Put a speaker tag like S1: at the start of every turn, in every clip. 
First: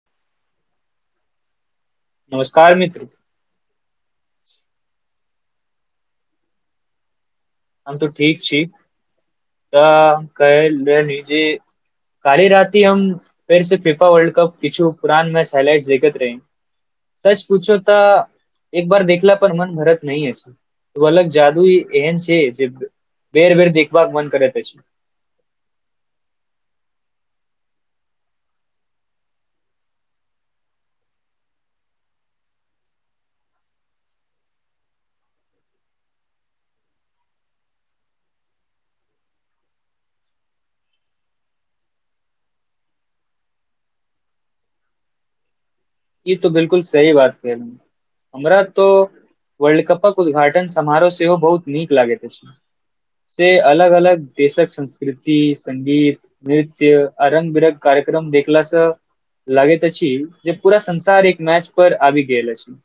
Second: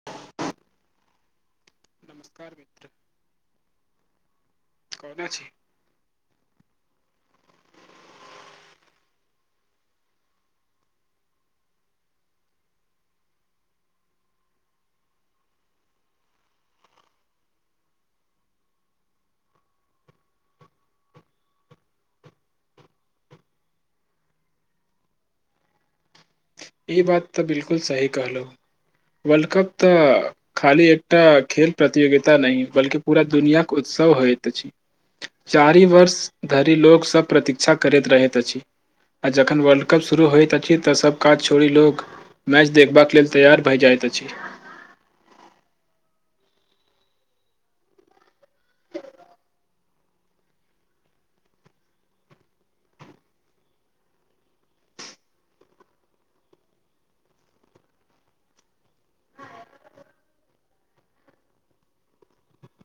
S1: [inaudible]
S2: नमस्कार मित्र
S1: केना छी
S2: हम तऽ ठीक छी तऽ कहल रहली जे काल्हि राति हम फेर से फीफा वर्ल्ड कप किछु पुरान मैच हाइलाइट्स देखैत रही सच पूछियौ तऽ एक बार देखला पर मन भरत नहि अछि ओ अलग जादू ही एहन छै जे बेर बेर देखबाक मन करैत अछि
S1: ई बात तऽ बिलकुल सही कहलहु वर्ल्ड कप तऽ खाली एकटा खेल प्रतियोगिता नहि बल्कि पूरा दुनियाके उत्सव होइत अछि चारि वर्ष धरि लोकसभ प्रतीक्षा करैत रहैत अछि आ जखन वर्ल्ड कप शुरू होइत अछि तऽ सब काज छोड़ि लोग मैच देखबाक लेल तैयार भए जाइत अछि
S2: ई तो बिल्कुल सही बात कहलू हमरा तो वर्ल्ड कपक उद्घाटन समारोह सेहो बहुत नीक लागैत अछि से अलग-अलग देशक संस्कृति, संगीत नृत्य आ रंग-बिरंगक कार्यक्रम देखलासँ लागेैत अछि जे पूरा संसार एक मैच पर आबि गेल अछि।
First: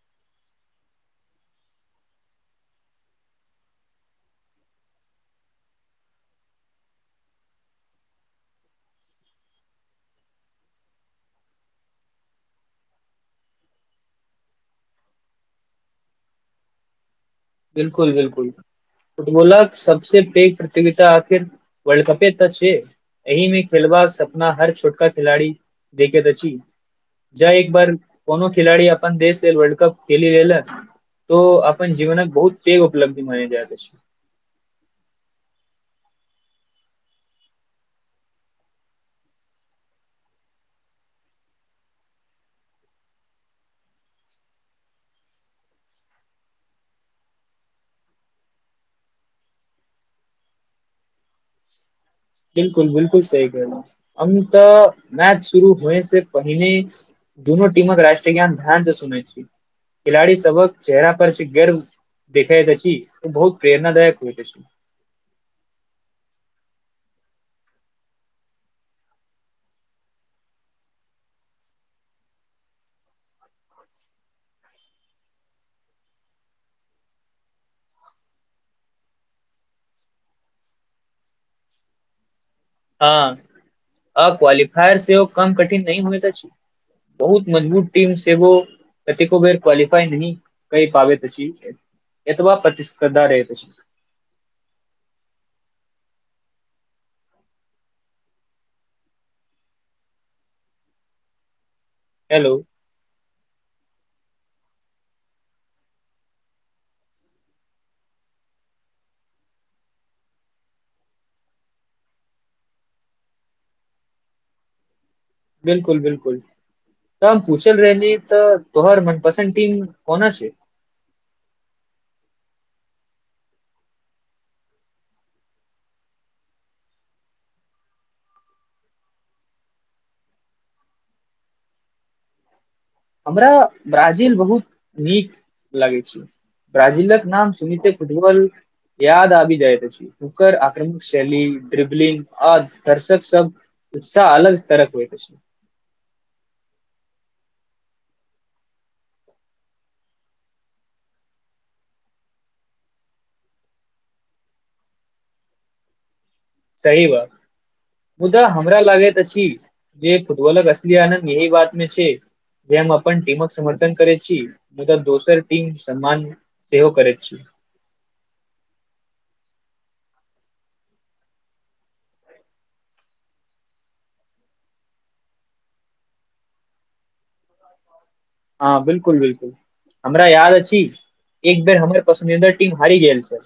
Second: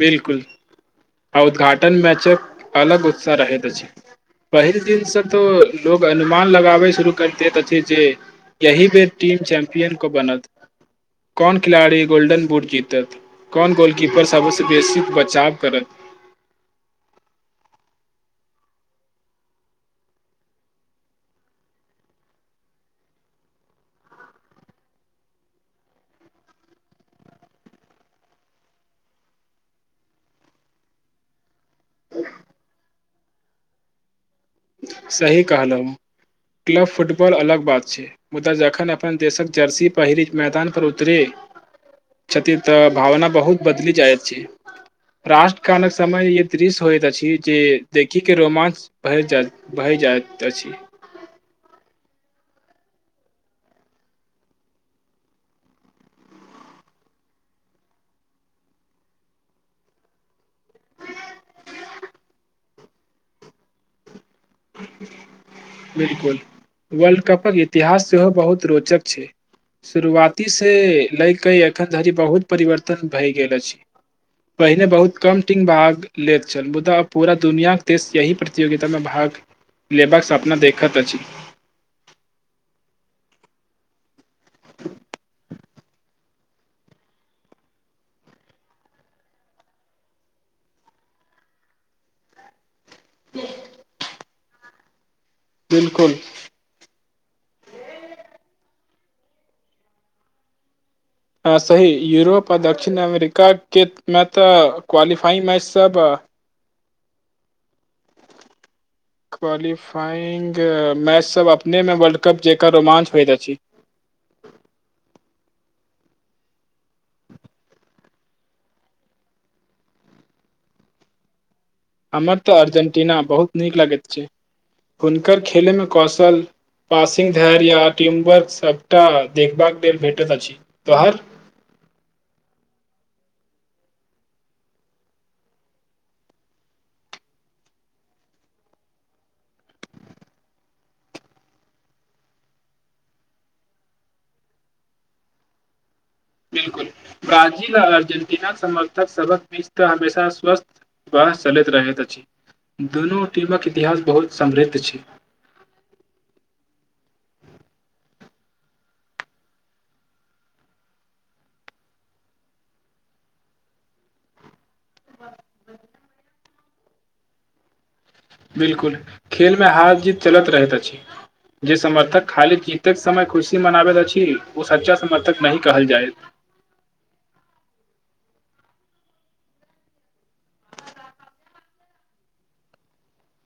S1: बिल्कुल आ उद्घाटन मैचक अलग उत्साह रहैत अछि। पहिल दिनसँ तो लोग अनुमान लगाबै शुरू करतेै तऽ अछि से एही बेर टीम चैम्पियन को बनत कौन खिलाड़ी गोल्डन बुट जीतत, कौन गोलकीपरसँ सबसँ बेसी बचाव करत?
S2: बिल्कुल, बिल्कुल। फुटबॉलक सबसे पैघ प्रतियोगिता आखिर वर्ल्ड कपे तऽ छै एहिमे खेलबासॅं सपना हर छोटका खिलाड़ी देखैत अछि जाहि पर कोनो खेलारी अपन देश लेल वर्ल्ड कप खेलि लेलक तो अपन जीवनक बहुत पैघ उपलब्धि मानि रहल छइ।
S1: सही कहलहुँ, क्लब फुटबॉल अलग बात छै मुदा जखन अपन देशक जर्सी पहिरी मैदान पर उतरै छथिन तऽ भावना बहुत बदलि जाइत छै। राष्ट्र कालक समय ये दृश्य होइत अछि जे देखीके रोमांच भरि जाइत भरि जाएत अछि।
S2: बिल्कुल, बिलकुल। सही कहलहुँ हम तऽ मैच शुरू होइसॅं पहिने दुनू टीमक राष्ट्रीय गान धेआन सुनै छी, खिलाड़ी सभक चेहरा पर गर्व देखाइत अछि तऽ बहुत प्रेरणादायक होइत अछि।
S1: बिल्कुल, वर्ल्ड कपक इतिहास सेहो बहुत रोचक छै! शुरुआतीसँ लए कऽ एखन धरि बहुत परिवर्तन भए गेल अछि। पहिने बहुत कम टीम भाग लैत छल मुदा आब पूरा दुनिआके देश एहि प्रतियोगितामे भाग लेबाक सपना देखैत अछि।
S2: हँ आ क्वालिफायर सेहो कम कठिन नहि होयत अछि बहुत मजबूत टीम सेहो कतेको बेर क्वालिफाइ नहि करि पाबैत अछि एतबा तऽदारेै त छै [unintelligible]
S1: बिल्कुल हॅं सही, यूरोप
S2: हेलो
S1: आ दक्षिण अमेरिकाके मे तऽ क्वालिफाइंग मैच सभ क्वालिफाइंग मैच सभ अपनेमे वर्ल्ड कप जकाॅं रोमांच होइत अछि
S2: बिल्कुल, बिल्कुल। त हम पूछल रहे तऽ तोहार मनपसन्द टीम कोना छै?
S1: हमर तऽ अर्जेंटीना बहुत नीक लगैत छै हुनकर खेलेमे कौशल पासिंग धैर्य या टीम वर्क सबटा देखबाक लेल भेटैत अछि, तोहर?
S2: हमरा ब्राजील बहुत नीक लगै छै। ब्रााजीलक नाम सुनिते फुटबॉल याद आबि जाइत अछि। ओकर आक्रमक शैली, ड्रिबलिंग आ दर्शक सब उत्साह अलग तरक होइत अछि
S1: बिल्कुल, ब्राजील आ अर्जेंटीना समर्थक सबक बीच तऽ हमेशा स्वस्थ बाह! चलैत रहैत अछि, दुनू टीमक इतिहास बहुत समृद्ध छै।
S2: सही बात। मुदा हमरा लागैत अछि जे फुटबॉलक असली आनन्द एही बातमे छै जे हम अपन टीमक समर्थन करै छी मुदा दोसर टीमक सम्मान सेहो करै छी
S1: बिल्कुल, खेलमे हार-जीत चलत रहैत अछि। जे समर्थक खाली जीतक समय खुशी मनाबैत अछि ओ सच्चा समर्थक नहि कहल जाइत।
S2: हँ, बिल्कुल बिल्कुल। हमरा याद अछि एक बेर हमर पसन्दीदा टीम हारि गेल छै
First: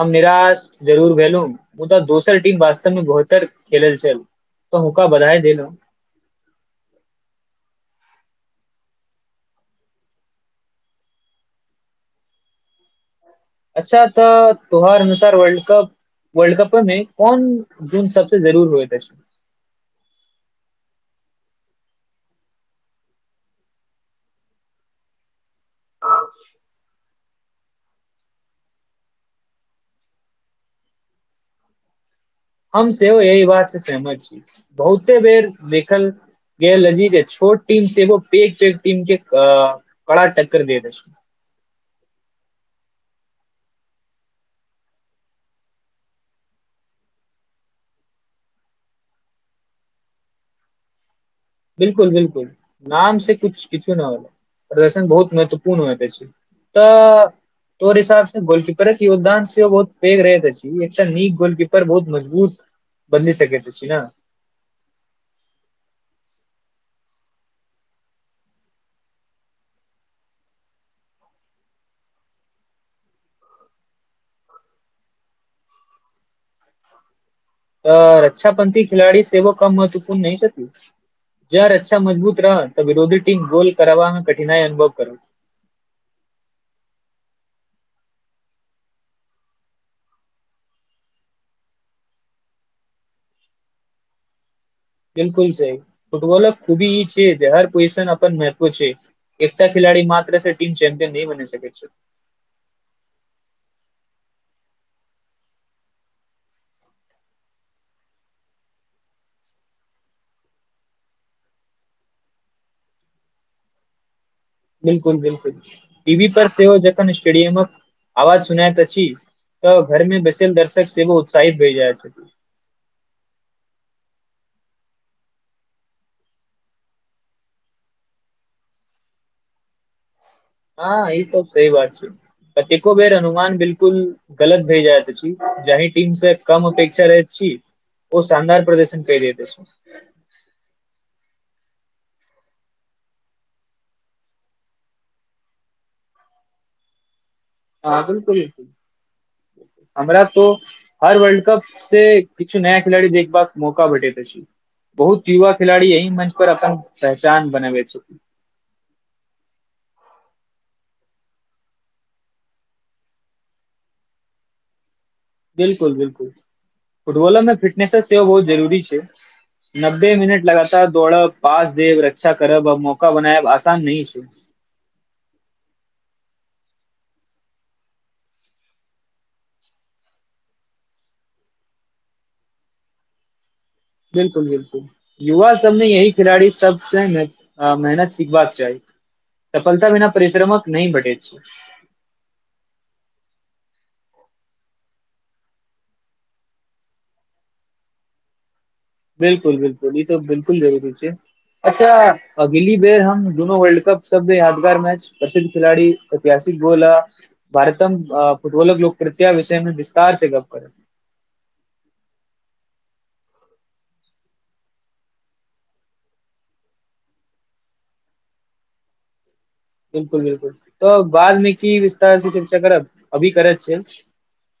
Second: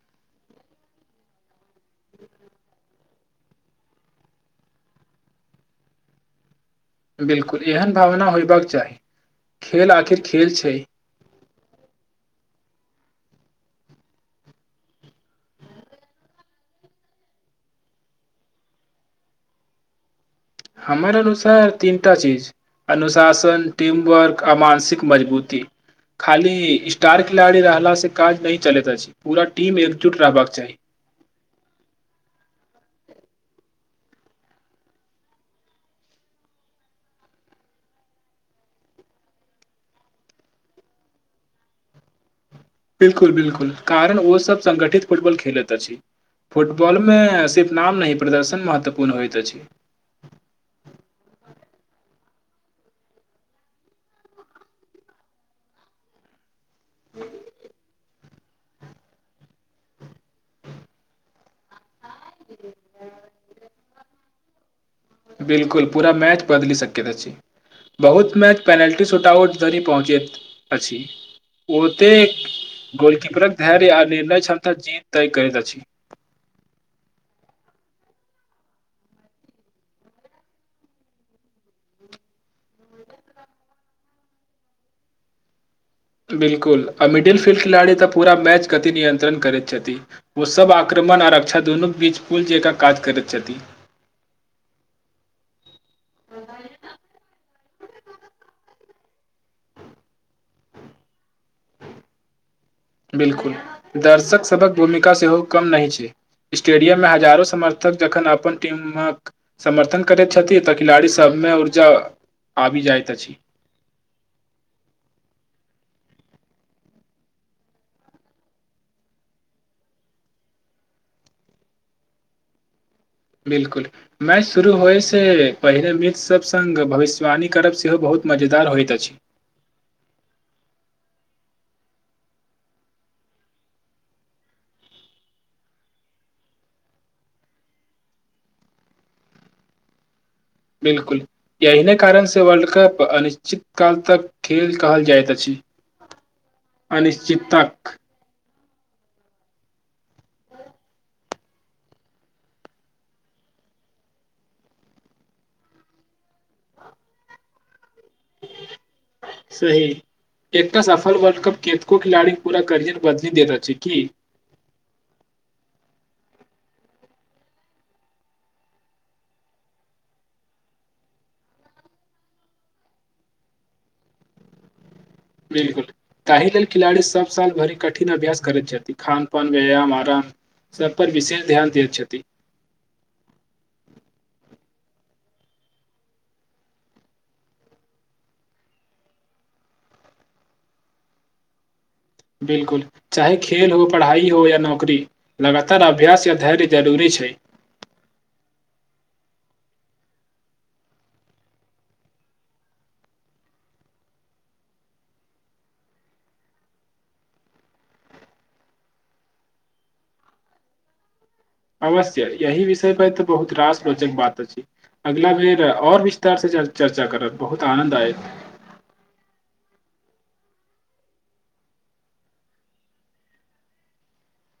S2: हम निराश जरूर भेलू मुदा दोसर टीम वास्तव मे ब बेहतर खेलल छल त हुनका बधाय देलो
S1: बिलकुल एहन भावना होयबाक चाही खेल आखिर खेल छै
S2: अच्छा तऽ तोहर अनुसार वर्ल्ड कप वर्ल्ड कप में कोन गुन सबसँ जरूुर होएत अछि
S1: हमर अनुसार तीनटा चीज अनुशासन टीम वर्क आ मानसिक मजबूती खाली स्टार खिलाड़ी रहलला से काज न चलैत अछि पूरा टीम एकजुट रहबाक चाही
S2: हम सेहो एहि बात से सहमत छीय बहुते बेर देखल गेल अछि जे छोट टीम से पेग पैेग टीम के कड़ा टक्कर दे दे अछि
S1: बिल्कुल बिल्कुल कारण ओ सब संगठित फुटबॉल खेलैत अछि फुटबॉल मे सिर्फ नाम नहि प्रदर्शन महत्वपूर्ण होइत अछि
S2: बिल्कुल बिल्कूल नाम से कुछ किछु न होले प्रदर्शन बहुत महत्वपूर्ण होइत अछि त तोहर हिसाब से गोलकीपर के योगदान सेहो ओ बहुत पेग रहैत अछि एकटा नीक गोलकीपर बहुत मजबूत उद [unintelligible] बाइज सके त छी ने
S1: बिल्कुल पूरा मैच बदली अछि बहुत मैच पेनल्टी सुट आउट धरि पहुँचेत अछि ओते गोलकीपरक धैर्य आ निर्णय क्षमता जीत तय करैत अछि
S2: अ रक्षा पथी खिलाड़ी सेहो कम महत्वपूर्ण न छथि जड़ अच्छा मजबूत रह त विरोधी टीम गोल करबामे कठिनाई अनुभव कर
S1: बिल्कुल आ मिडिल फील्ड खिलाड़ी त पूरा मैच गति नियन्त्रण करैत छथि ओ सभ आक्रमण आ रक्षा दुनू बीच पुल जकाँ काज करैत छथि
S2: बिल्कूल सही फुटबॉलक खूबी ई छै जे हर पॉजिशन अपन एकटा खिलाड़ी मात्र से टीम चेम्पियन नय बनि सके छै
S1: बिल्कुल दर्शक सभक भूमिका सेहो कम न होय छै स्टेडियम मे हजारो समर्थक जखन अपन टीमक समर्थन करैत छथि त खिलाड़ी सभमे ऊर्जा आबि जाइत अछि
S2: बिल्कूल बिल्कूल टीवी पर सेहो जकन स्टेडियम आवाज सुनायत अछि त घरमे बैसल दर्शक सेहो उत्साहित भए जाए छै
S1: बिल्कूल मैच शुरू होयसँ पहिनेे मित्रसभ सभ संग भविष्यवाणी करब सेहो बहुत मजेदार होइत अछि
S2: हँ ई त सही बात छै कतेको बेेर अनुमान बिल्कूल गलत भे जाइत आछि जाहि टीम से कम अपेक्षा रहैत छी ओ शानदार प्रदर्शन के देत अछि
S1: बिल्कूल एहिने कारण सँ वर्ल्ड कप अनिश्चित काल तक खेल कहल जाइत अछि अनिश्चिता
S2: हाँ बिल्कूल हमरा तो हर वर्ल्ड कप से किछु नया खिलाड़ी देखबाक मौका भेटेत अछि बहुत युवा खिलाड़ी यही मंच पर अपन पहचान बनाबे छी
S1: सही एकटा सफल वर्ल्ड कप केतको खिलाड़ी पूरा करियर बदलि देत अछि की
S2: बिल्कुल बिल्कुल फुटबॉल मे फिटनेस सेब बहुत जरूरी छै नब्बे मिनट लगातार दौड़ब पास देब रक्षा करब अ मौका बनायब आसान नह छै
S1: बिल्कुल ताहि लेल खिलाड़ी सभ साल भरि कठिन अभ्यास करैत छथि खान पान व्यायाम आराम सभ पर विशेष ध्यान दिय छथि
S2: बिल्कुल बिल्कुल युवा सब ने यही खिलाड़ी सबसँ मेहनत सिखबाक चाही सफलता बिना परिश्रमक नहि भेटे छै
S1: बिल्कुल, चाहे खेले हो, पढ़ाइ हो या नौकरी लगातार अभ्यास या धैर्य जरूरी छै।
S2: बिल्कुल बिल्कुल, ई तॅं बिल्कुल जरूरी छै अच्छा, अगली बेर हम दुनो वर्ल्ड-कप सब यादगार मैच पसिन खिलाड़ी ऐतिहासिक गोला भारतमे फुटबॉलक लोकप्रियता विषयमे विस्तार से गप करब
S1: अवश्य यही विषय पर तॅं बहुत रास रोचक बात अछि। अगला बेर और विस्तार से चर्चा करब बहुत आनंद आयत
S2: बिल्कुल बिल्कुल, त बादमे की विस्तार से चर्चा करब अभी करै छिय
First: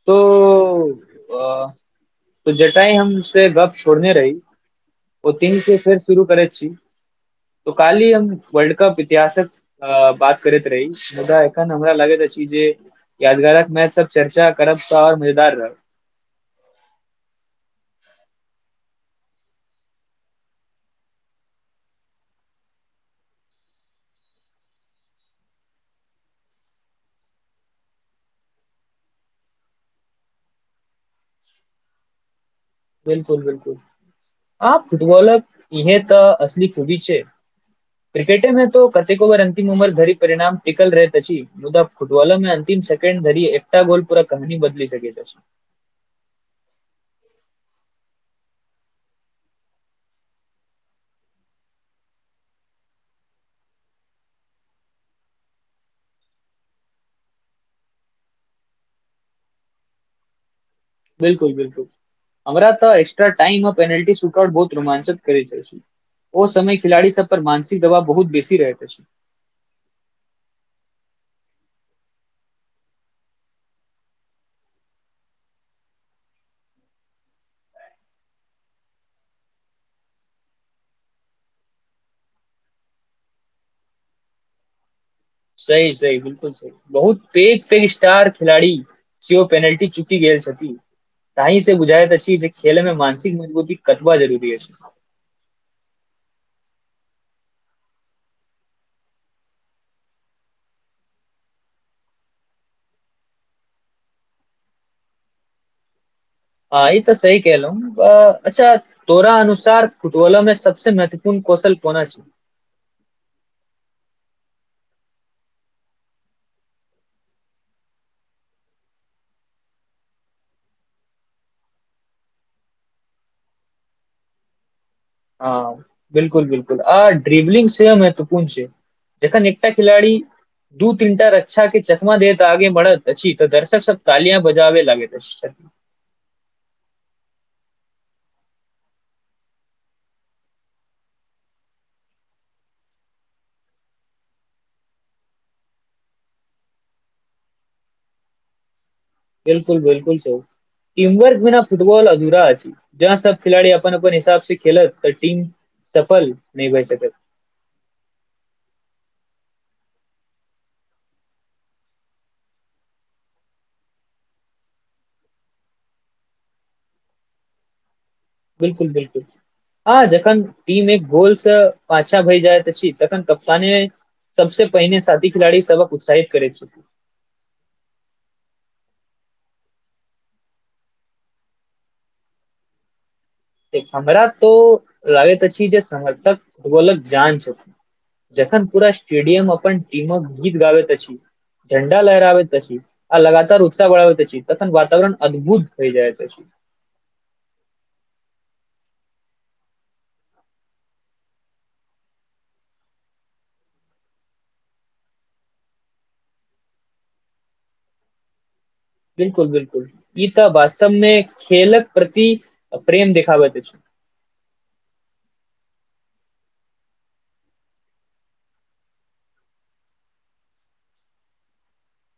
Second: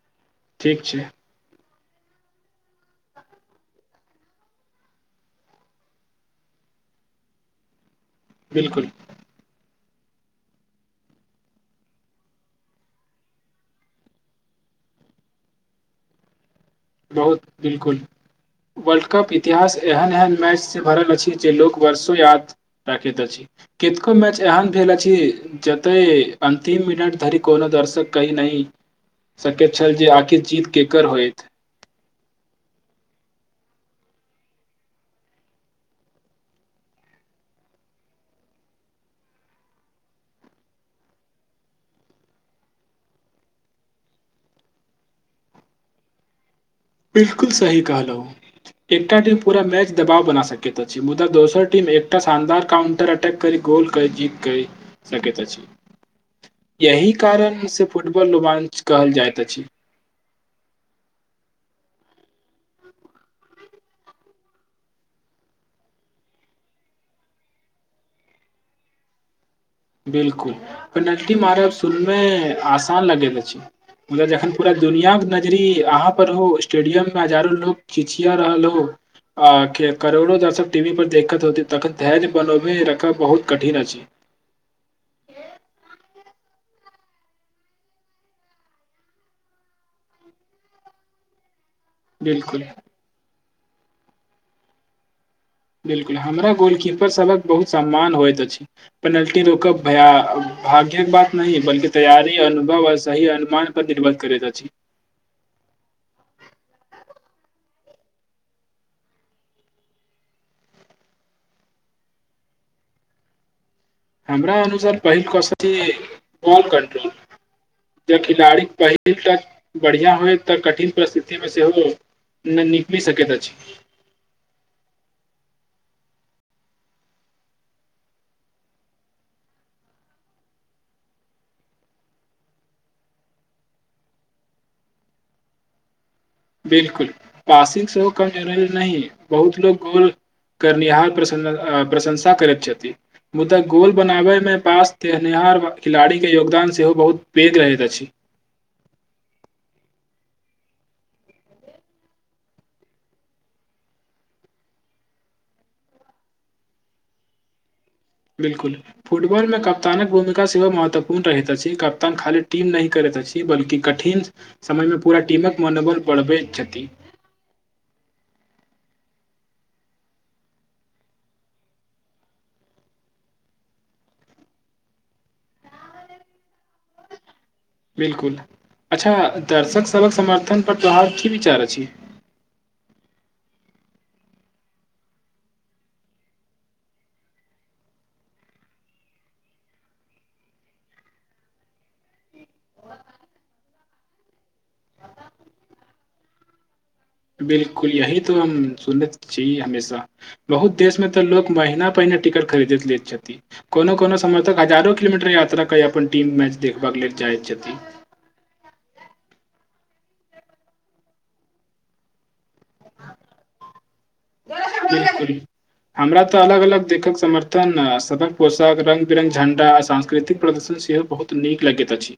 S2: तो
S1: ठीक छै
S2: जतहि हम से गप छोड़ने रही ओतहि से फेर शुरू करैत छी तऽ काल्हि हम
S1: बिलकुल
S2: वर्ल्ड-कप इतिहासक बात करैत रही मुदा एखन हमरा लागैत अछि जे यादगारक मैच सब चर्चा करब तऽ मजेदार रहत
S1: बहुत, बिलकुल। वर्ल्ड-कप इतिहास एहन-एहन मैचसँ भरल अछि जे लोक वर्षो याद राकित [unintelligible] छी कतको मैच एहन भेल अछि जतय अन्तिम मिनट धरि कोनो दर्शक कहि नहि सकैत छल जे आखिर जीत केकर होयत?
S2: बिल्कुल, बिल्कुल आ फुटबॉलक इहे तऽ असल खूबी छै! क्रिकेटे मे तो कतेको बेर अंतिम ओभर धरि परिणाम टिकल रहैत अछि मुदा फुटबॉलरमे अंतिम सेकंड धरि एकटा गोल पूरा कहानी बदलि सकैत अछि।
S1: बिल्कुल सही कहलहुँ। एकटा टीम पूरा मैच दबाव बना सकैत अछि मुदा दोसर टीम एकटा शानदार काउंटर अटैक करि गोल कए जीत सकैत अछि यही कारण इसे फुटबॉल रोमांच कहल जाएत अछि
S2: बिल्कुल, बिल्कुल। हमरा तॅं एकस्ट्रा टाइम आ पेनाल्टी सुट आउट बहुत रोमांचक करैत अछि। ओ समय खिलाड़ी सभ पर मानसिक दबाव बहुत बेसी रहैत अछि।
S1: बिल्कुल पेनल्टी मारब सुनऽमे आसान लगैत अछि मुदा जखन पूरा दुनियाके नजररि अहाँ पर हो, स्टेडियममे हजारो लोग खिचिया रहल हो आ करोड़ो दर्शक टीवी पर देखैत होते तखन धैर्य बनबमे रखब बहुत कठिन अछि। हॅं [unintelligible]
S2: सही, सही। बिल्कुल सही। बहुत पैघ-पैघ स्टार खेलाड़ी सेहो पेनल्टी चुकि गेल छथि तहि से बुझाय -इत जे
S1: बिलकुल
S2: खेलऽमे मानसिक मजबूती कतबा जरूरी अछि?
S1: बिल्कुल, हमरा गोलकीपर सभक बहुत सम्मान होइत अछि पेनल्टी रोकब भय भाग्य्यक बात नहि अछि बल्कि तैयारी अनुभव आ सही अनुमान पर निर्भर करैत अछि।
S2: हँ, ई तऽ सही कहलहुँ। अच्छा तोरा अनुसार फुटबॉलोमे सबसँ महत्वपूर्ण कौशल कोन अछि?
S1: हमरा अनुसार पहिल [unintelligible] कंट्रोल जब खिलाड़ी पहिल तक बढ़िया होय तऽ कठिन परिस्थितिमे सेहो नहि निकलि सकैत अछि।
S2: हँ, बिल्कुल-बिल्कुल आ ड्रिवलिंग सेहो महत्त्वपूर्ण छै जखन एकटा खिलाड़ी दू तीनटा रक्षाके चकमा दे तऽ आगे बढत अछि तऽ दर्शक सब तालिया बजाबे लागे अछि। नि [unintelligible]
S1: बिल्कुल, पासिंग सेहो कम जरूरी नहि अछि, बहुत लोक गोल करनिहार प्रशंसा करैत छथि। मुदा गोल बनाबऽमे पास तनिहार खिलाड़ीके योगदान सेहो बहुत पैघ रहैत अछि।
S2: बिल्कुल बिल्कुल। टीम वर्क बिना फुटबल अधूरा अछि। जै सब खिलाड़ी अपन अपन हिसाब से खेलत तकर टीम सफल नहि भए सकत
S1: बिलकुल फुटबॉल मे कप्तानक भूमिका सेहो महत्वपूर्ण रहैत अछि कप्तान खाली टीम नहि करैत अछि बल्कि कठिन समझ लु पूरा टीमक मनोबल बढ़बैत छथि
S2: बिलकुल बिलकुल आ जखन टीम एक गोलसँ पाछा भय जाय तखन कप्तान सबसँ पहिने साथी खिलाड़ी सबक उत्साहित करैत छथि
S1: बिलकुल अच्छ दर्शक सबक समर्थन पर तोहार की विचार अछि
S2: हमरा तो लागे अछि जे समर्थक गेल क जान छथिन जखनपुरा स्टेडियम अपन टीम क गीत गाबे अछि झंडा लहराबैत अछि आ लगातार उत्साह वढ़बै त छी तखन वातावरण अद्भुत होइ जाइ त छी
S1: बिलकुल यही त हम सुनने छिए हमेशा बहुत देश में तऽ लोग महीना पहिने टिकट खरीद लैत छथिन कोनो कोनो समर्थक हजारो किलोमीटर यात्रा करेए अपन टीम मैच देखबाक लेल जाइ छथि
S2: बिलकुल बिलकुल ई तऽ वास्तवमे खेलक प्रति प्रेम देखाबैत छै
S1: [inaudible] हमरा ते अलग अलग देखक समर्थन सदक पोषक रंग बिरंग झंडा सांस्कृतिक प्रदर्शन सेहो बहुत नीक लगेत अछि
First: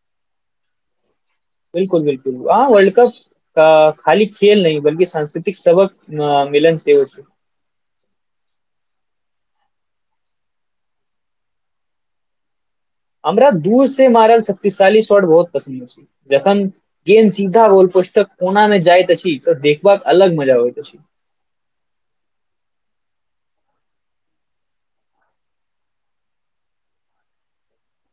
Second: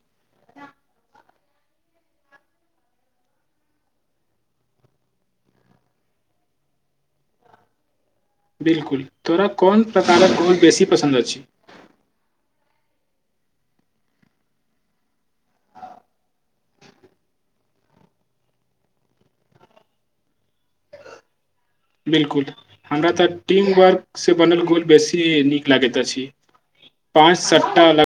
S2: बिल्कुल बिल्कुल हाँ वर्ल्ड कप खाली खेल नय बल्कि सांस्कृतिक सबक अ मिलन सेहो छै
S1: बिल्कुल तोरा कोन प्रकारक कोल बेसी पसन्द अछि
S2: हमरा दूर से मारल शक्तिशाली शॉट बहुत पसन्द अछि जखन गेंद सीधा गोल पोस्ट कोनामे जाइत अछि त देखबाक अलग मजा अबैत अछि
S1: बिल्कुल हमरा तऽ टीम वर्क से बनल गोल बेसी नीक लागैत अछि पाँच सट्टा ल